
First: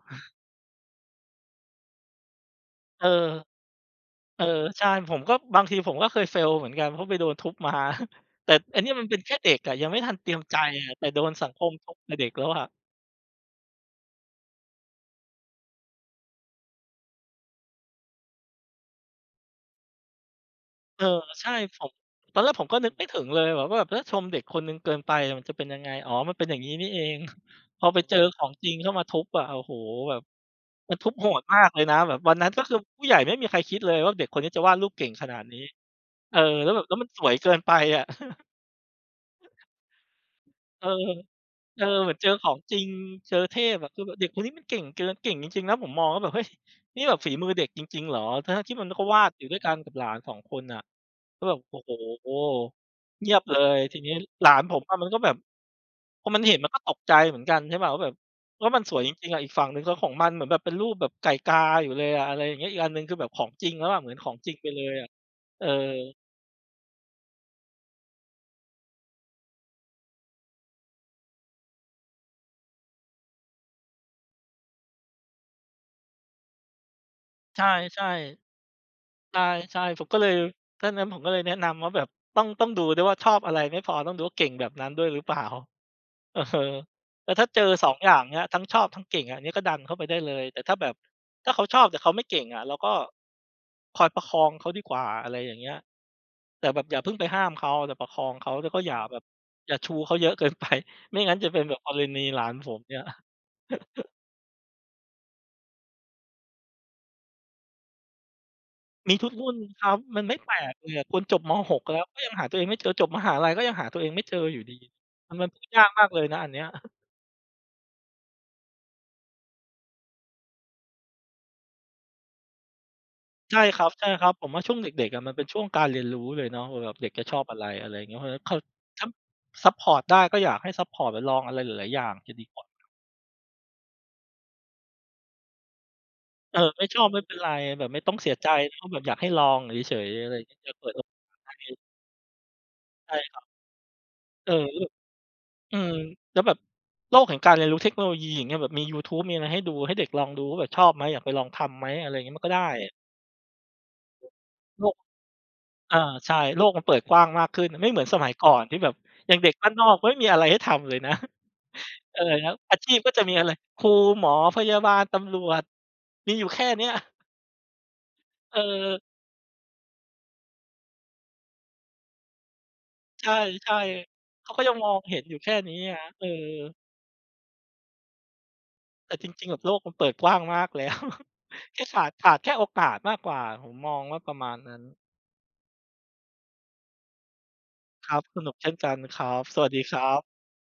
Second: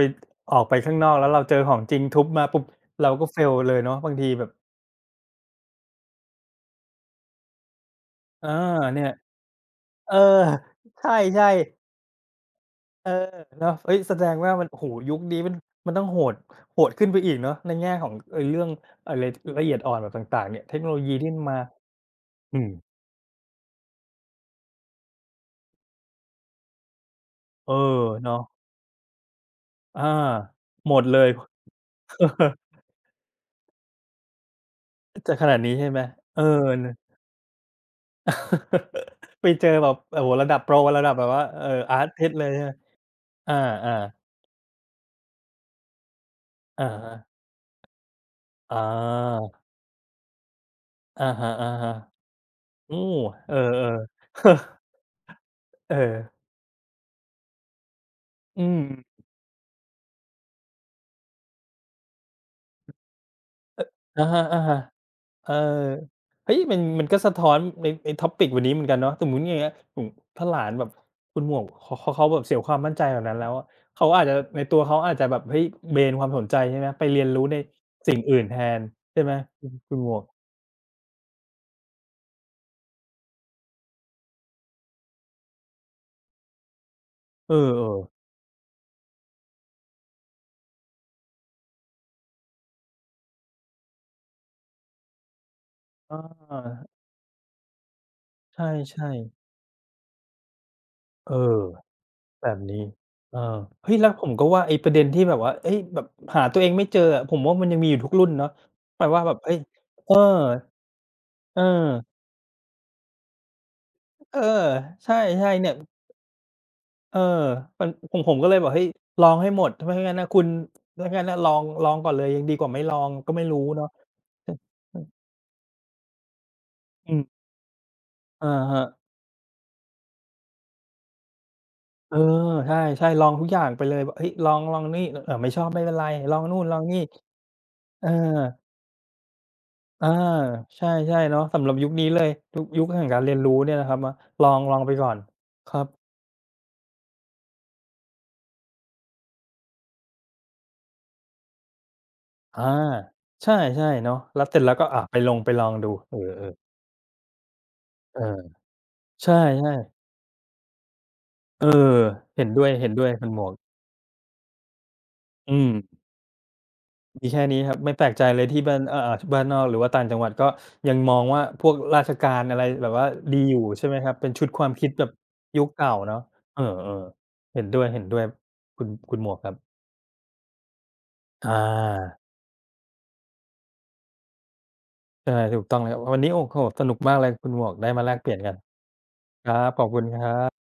[SPEAKER 2] ออกไปข้างนอกแล้วเราเจอของจริงทุบมาปุ๊บ
[SPEAKER 1] เออ
[SPEAKER 2] เราก็ fail เลยเนาะบางที
[SPEAKER 1] เอ
[SPEAKER 2] แบ
[SPEAKER 1] อ
[SPEAKER 2] บ
[SPEAKER 1] ใช่ผมก็บางทีผมก็เคย fail เหมือนกันเพราะไปโดนทุบมา
[SPEAKER 2] เออ
[SPEAKER 1] แต่อันเนี้ยมั
[SPEAKER 2] เนี่
[SPEAKER 1] น
[SPEAKER 2] ย
[SPEAKER 1] เป็นแค่เด็กอะยังไม่ทั
[SPEAKER 2] เอ
[SPEAKER 1] น
[SPEAKER 2] อ
[SPEAKER 1] เตรียมใจอะแต่โดนสั
[SPEAKER 2] ใช่
[SPEAKER 1] งคมทุ
[SPEAKER 2] ๆ
[SPEAKER 1] บแต่เด็กแล้วอะ
[SPEAKER 2] เออเนาะเฮ้ยแสดงว่ามันโอ้โฮยุคนี้มันมันต้องโหดขึ้นไปอีกเนาะในแง่ของไอ้เรื่องอะไรละเอียดอ่อนแบบต่างๆเนี่ยเทคโนโล
[SPEAKER 1] เออ
[SPEAKER 2] ยีที่มัน
[SPEAKER 1] ใช่
[SPEAKER 2] มา
[SPEAKER 1] ตอนแรก
[SPEAKER 2] อื
[SPEAKER 1] ผม
[SPEAKER 2] ม
[SPEAKER 1] ก็นึกไม่ถึงเลยแบบว่าแบบถ้าชมเด็กคนหนึ่งเกินไปอะมันจะเป็นยังไงอ๋อมันเป็นอย่างงี้นี่เอง
[SPEAKER 2] เออ
[SPEAKER 1] พอไปเจอข
[SPEAKER 2] เนาะ
[SPEAKER 1] องจริงเข้ามาทุบอะโอ้โฮ
[SPEAKER 2] อา
[SPEAKER 1] แบบ
[SPEAKER 2] หม
[SPEAKER 1] มัน
[SPEAKER 2] ด
[SPEAKER 1] ทุบ
[SPEAKER 2] เล
[SPEAKER 1] โห
[SPEAKER 2] ย
[SPEAKER 1] ดมากเลยนะแบบวันนั้นก็คือ ผู้ใหญ่ไม่มีใครคิดเลยว่าเด็กคนนี้จะวาดรูปเก่งข
[SPEAKER 2] จะ
[SPEAKER 1] นาด
[SPEAKER 2] ขนาด
[SPEAKER 1] นี้
[SPEAKER 2] นี้ใช่ไหม
[SPEAKER 1] เอ
[SPEAKER 2] เอ
[SPEAKER 1] อ
[SPEAKER 2] อ
[SPEAKER 1] แล้วแบบ
[SPEAKER 2] นะ
[SPEAKER 1] แล้วมันสวยเกินไปอะ
[SPEAKER 2] ไปเจอแบบโอ้โฮระดับโปร
[SPEAKER 1] เออ
[SPEAKER 2] ระดับแบบว่า
[SPEAKER 1] เออ
[SPEAKER 2] อาร์
[SPEAKER 1] เหมือน
[SPEAKER 2] ติ
[SPEAKER 1] เจอ
[SPEAKER 2] สต์เล
[SPEAKER 1] ข
[SPEAKER 2] ย
[SPEAKER 1] อง
[SPEAKER 2] ใช่ไหม
[SPEAKER 1] จริงเจอ
[SPEAKER 2] อา
[SPEAKER 1] เทพอะคือแบบเด็กคนนี้มันเก่งเกินเก่งจริงๆนะผมมองแล้วแบบเฮ้ย
[SPEAKER 2] ๆอะ
[SPEAKER 1] นี่แบ
[SPEAKER 2] ฮะ
[SPEAKER 1] บฝีมือเด็กจริงๆเหรอทั้งๆ
[SPEAKER 2] อ
[SPEAKER 1] ที่มันก็วาดอยู่
[SPEAKER 2] า
[SPEAKER 1] ด้วยกันกับหลานสองคนน่ะ
[SPEAKER 2] อะ
[SPEAKER 1] ก็
[SPEAKER 2] ฮะ
[SPEAKER 1] แบบโอ้โฮ
[SPEAKER 2] ๆโอ้
[SPEAKER 1] เงียบ
[SPEAKER 2] เออ
[SPEAKER 1] เลยทีนี้
[SPEAKER 2] ๆ
[SPEAKER 1] หลานผมอะมันก็แบบ
[SPEAKER 2] เออ
[SPEAKER 1] พอมันเห็นมันก็ตกใจเหมือนกันใช่เปล่าว่าแบบ
[SPEAKER 2] อื
[SPEAKER 1] ว่า
[SPEAKER 2] ม
[SPEAKER 1] มันสวยจริงๆอะอีกฝั่งหนึ่งก็ของมันเหมือนแบบเป็นรูปแบบไก่กาอยู่เลยอะอะไรอย่างเงี้ยอีกอันหนึ่งคือแบบของจริงแล้วอะเหมือนข
[SPEAKER 2] อะ
[SPEAKER 1] อง
[SPEAKER 2] ฮะ
[SPEAKER 1] จริงไปเลยอะ
[SPEAKER 2] ๆ เออ
[SPEAKER 1] เออ
[SPEAKER 2] เฮ้ยมันก็สะท้อนใน topic วันนี้เหมือนกันเนาะสมมุติอย่างเงี้ยอืมถ้าหลานแบบคุณหมวกเขาแบบเสียความมั่นใจแบบนั้นแล้วอะเขาอาจจะในตัวเขาอาจจะแบบเฮ้ยเบนความสนใจใช่ไหมไปเรียนรู้ใน
[SPEAKER 1] ใช่
[SPEAKER 2] สิ่งอื่น
[SPEAKER 1] ๆ
[SPEAKER 2] แทนใช่ไหม
[SPEAKER 1] ใช่
[SPEAKER 2] คุณ
[SPEAKER 1] ใช่
[SPEAKER 2] คุณ
[SPEAKER 1] ผ
[SPEAKER 2] ห
[SPEAKER 1] ม
[SPEAKER 2] ม
[SPEAKER 1] ก็
[SPEAKER 2] วก
[SPEAKER 1] เลยตอนนั้นผมก็เลยแนะนำว่าแบบต้องดูด้วยว่าชอบอะไรไม่พอต้องดูว่าเก่งแบบนั้นด้วยหรือเปล่า เออแต่ถ้า
[SPEAKER 2] เอ
[SPEAKER 1] เจอ2อ
[SPEAKER 2] อ
[SPEAKER 1] งอย่าง
[SPEAKER 2] ๆ
[SPEAKER 1] เนี้ยทั้งชอบทั้งเก่งอะอันนี้ก็ดันเข้าไปได้เลยแต่ถ้าแบบถ้าเขาชอบแต่เขาไม่เก่งอะเราก็คอยประคองเขาดีกว่าอะไรอย่างเงี้ย
[SPEAKER 2] อ
[SPEAKER 1] แต่แบบ
[SPEAKER 2] า
[SPEAKER 1] อย่าเพิ่งไปห้ามเขาแต่ประคองเขา
[SPEAKER 2] ใ
[SPEAKER 1] แล้วก็อย่า
[SPEAKER 2] ช่
[SPEAKER 1] แบบ
[SPEAKER 2] ๆ
[SPEAKER 1] อย่าชูเขาเยอะเกินไป ไม่
[SPEAKER 2] เอ
[SPEAKER 1] งั้นจะเป็น
[SPEAKER 2] อ
[SPEAKER 1] แบบกรณีหลา
[SPEAKER 2] แบ
[SPEAKER 1] น
[SPEAKER 2] บ
[SPEAKER 1] ผ
[SPEAKER 2] นี้
[SPEAKER 1] มเนี่ย
[SPEAKER 2] เออเฮ้ย แล้วผมก็ว่าไอ้ประเด็นที่แบบว่าเฮ้ยแบบหาตัวเองไม่เจออะผมว่ามันยังมีอยู่ทุกรุ่นเนาะแบบ
[SPEAKER 1] มี
[SPEAKER 2] ว่า
[SPEAKER 1] ทุ
[SPEAKER 2] แบ
[SPEAKER 1] ก
[SPEAKER 2] บ
[SPEAKER 1] รุ่
[SPEAKER 2] เฮ้
[SPEAKER 1] น
[SPEAKER 2] ย
[SPEAKER 1] ครับ
[SPEAKER 2] เออ
[SPEAKER 1] มันไม่แปลกเลยอะคนจบม
[SPEAKER 2] เออ
[SPEAKER 1] 6แล้วก็ยังหาตัวเองไม่เจอจบมหาลัยก็ยังหาตัวเองไม่เจ
[SPEAKER 2] เอ
[SPEAKER 1] อ
[SPEAKER 2] อ
[SPEAKER 1] อยู่ดี
[SPEAKER 2] ใช
[SPEAKER 1] มัน
[SPEAKER 2] ่ๆ
[SPEAKER 1] พูด
[SPEAKER 2] เนี่ย
[SPEAKER 1] ยากมากเลยนะอันเนี้ย
[SPEAKER 2] เออมันผมก็เลยบอกเฮ้ยลองให้หมดถ้าไม่งั้นน่ะคุณไมงั้นน่ะลองก่อนเลยยังดีกว่าไม่ลองก็ไม่รู้
[SPEAKER 1] ใช่ครั
[SPEAKER 2] เนาะ
[SPEAKER 1] บใช่ครับผ
[SPEAKER 2] อ
[SPEAKER 1] มว่าช่วง
[SPEAKER 2] อ
[SPEAKER 1] เด็กๆอะมันเป็นช่วงการเรียนรู้เลยเนาะว่าแบบเด็ก
[SPEAKER 2] อืม
[SPEAKER 1] จะชอบอะไรอะไรอย่างเงี้ยเพราะฉะนั้น
[SPEAKER 2] อะ
[SPEAKER 1] เขา
[SPEAKER 2] ฮะ
[SPEAKER 1] ถ้าซัปพอร์ตได้ก็อยากให้ซัปพอร์ตไปลองอะไรหลายๆอย่าง
[SPEAKER 2] เออ
[SPEAKER 1] จะดีกว่า
[SPEAKER 2] ใช่ๆลองทุกอย่างไปเลยแบบเฮ้ยลองลองนี่ไม่ชอบไม่เป็นไรลอง
[SPEAKER 1] เอ
[SPEAKER 2] นู่
[SPEAKER 1] อ
[SPEAKER 2] นลอง
[SPEAKER 1] ไม่ช
[SPEAKER 2] นี่
[SPEAKER 1] อบไม่เป็นไรแบบไม่
[SPEAKER 2] เออ
[SPEAKER 1] ต้องเสียใจก็แบบอยากให้ลองเฉย
[SPEAKER 2] อา
[SPEAKER 1] ๆอะไรอย่างเงี้ยจะ
[SPEAKER 2] ใช
[SPEAKER 1] เปิดโอก
[SPEAKER 2] ่ๆเนาะ
[SPEAKER 1] าส
[SPEAKER 2] สำ
[SPEAKER 1] ให้
[SPEAKER 2] หรับยุคนี้เลยยุคแห่ง
[SPEAKER 1] ใช่
[SPEAKER 2] การเรี
[SPEAKER 1] ค
[SPEAKER 2] ยน
[SPEAKER 1] รับ
[SPEAKER 2] รู้เนี่ยนะครับเนาะล
[SPEAKER 1] เอ
[SPEAKER 2] อ
[SPEAKER 1] อ
[SPEAKER 2] งล
[SPEAKER 1] แล้
[SPEAKER 2] อ
[SPEAKER 1] ว
[SPEAKER 2] ง
[SPEAKER 1] แบบ
[SPEAKER 2] ไปก่อนค
[SPEAKER 1] อื
[SPEAKER 2] รับ
[SPEAKER 1] มแล้วแบบโลกแห่งการเรียนรู้เทคโนโลยีอย่างเงี้ยแบบมียูทูบมีอะไรให้ดูให้เด็กลองดูว่าแบบชอบไหมอยากไปลองทำไหมอะไรอย่างเงี้ยมันก็ได้
[SPEAKER 2] อาใช่ๆเนาะแล้วเสร็จแล้ว
[SPEAKER 1] โล
[SPEAKER 2] ก็
[SPEAKER 1] ก
[SPEAKER 2] ไปลงไปลองดู
[SPEAKER 1] อา
[SPEAKER 2] เอ
[SPEAKER 1] ใช่
[SPEAKER 2] อ
[SPEAKER 1] โล
[SPEAKER 2] ๆ
[SPEAKER 1] กมันเปิดกว้างมากขึ้นไม่เหมือนส
[SPEAKER 2] เออ
[SPEAKER 1] มัยก่อนที่แบบอ
[SPEAKER 2] ใช่
[SPEAKER 1] ย่างเด็กบ้านนอก
[SPEAKER 2] ๆ
[SPEAKER 1] ไม่มีอะไรให้ทำเลยนะ
[SPEAKER 2] เออ
[SPEAKER 1] เออ
[SPEAKER 2] เห็
[SPEAKER 1] แล้
[SPEAKER 2] น
[SPEAKER 1] ว
[SPEAKER 2] ด้วย
[SPEAKER 1] อาชีพก็
[SPEAKER 2] ๆ
[SPEAKER 1] จะ
[SPEAKER 2] คุณ
[SPEAKER 1] มี
[SPEAKER 2] หม
[SPEAKER 1] อะ
[SPEAKER 2] ว
[SPEAKER 1] ไร
[SPEAKER 2] ก
[SPEAKER 1] ครูหมอพยาบาลตำรว
[SPEAKER 2] อื
[SPEAKER 1] จ
[SPEAKER 2] ม
[SPEAKER 1] มีอยู่แค่เนี้ย
[SPEAKER 2] มีแค่นี้ครับไม่แปลกใจเลย
[SPEAKER 1] เอ
[SPEAKER 2] ที่บ้าน
[SPEAKER 1] อ
[SPEAKER 2] บ้านนอกหรือว่าต่างจังหวัดก็ยังมองว่าพวกราชการอะไรแบบว่า
[SPEAKER 1] ใ
[SPEAKER 2] ดีอยู่
[SPEAKER 1] ช่
[SPEAKER 2] ใช่ไหมครับเป็น
[SPEAKER 1] ๆ
[SPEAKER 2] ชุด
[SPEAKER 1] เขา
[SPEAKER 2] ค
[SPEAKER 1] ก็
[SPEAKER 2] วา
[SPEAKER 1] ยั
[SPEAKER 2] ม
[SPEAKER 1] งม
[SPEAKER 2] คิด
[SPEAKER 1] อง
[SPEAKER 2] แบบ
[SPEAKER 1] เห็นอยู่แค่
[SPEAKER 2] ยุค
[SPEAKER 1] นี้
[SPEAKER 2] เก่า
[SPEAKER 1] อะ
[SPEAKER 2] เนาะ
[SPEAKER 1] เออ
[SPEAKER 2] เออๆเห็นด้วยเห็นด้วยคุณ
[SPEAKER 1] แต่
[SPEAKER 2] คุณ
[SPEAKER 1] จ
[SPEAKER 2] หมวก
[SPEAKER 1] ริ
[SPEAKER 2] ค
[SPEAKER 1] งๆ
[SPEAKER 2] รั
[SPEAKER 1] แบบโล
[SPEAKER 2] บ
[SPEAKER 1] กมันเปิดกว้างมากแล้ว
[SPEAKER 2] อ
[SPEAKER 1] แค่ขาด
[SPEAKER 2] า
[SPEAKER 1] ขาดแค่โอกาสมากกว่าผมมองว่าประมาณนั้น
[SPEAKER 2] ใช่ถูกต้องเลยครับวันนี้โอ้โฮสนุกมากเลยคุณหมวกได้มา
[SPEAKER 1] ค
[SPEAKER 2] แล
[SPEAKER 1] รั
[SPEAKER 2] ก
[SPEAKER 1] บ
[SPEAKER 2] เปลี่
[SPEAKER 1] ส
[SPEAKER 2] ยน
[SPEAKER 1] นุ
[SPEAKER 2] กั
[SPEAKER 1] ก
[SPEAKER 2] น
[SPEAKER 1] เช่นกันครับ
[SPEAKER 2] ครั
[SPEAKER 1] สวั
[SPEAKER 2] บ
[SPEAKER 1] ส
[SPEAKER 2] ข
[SPEAKER 1] ดี
[SPEAKER 2] อบ
[SPEAKER 1] ค
[SPEAKER 2] คุณ
[SPEAKER 1] รั
[SPEAKER 2] ครั
[SPEAKER 1] บ
[SPEAKER 2] บ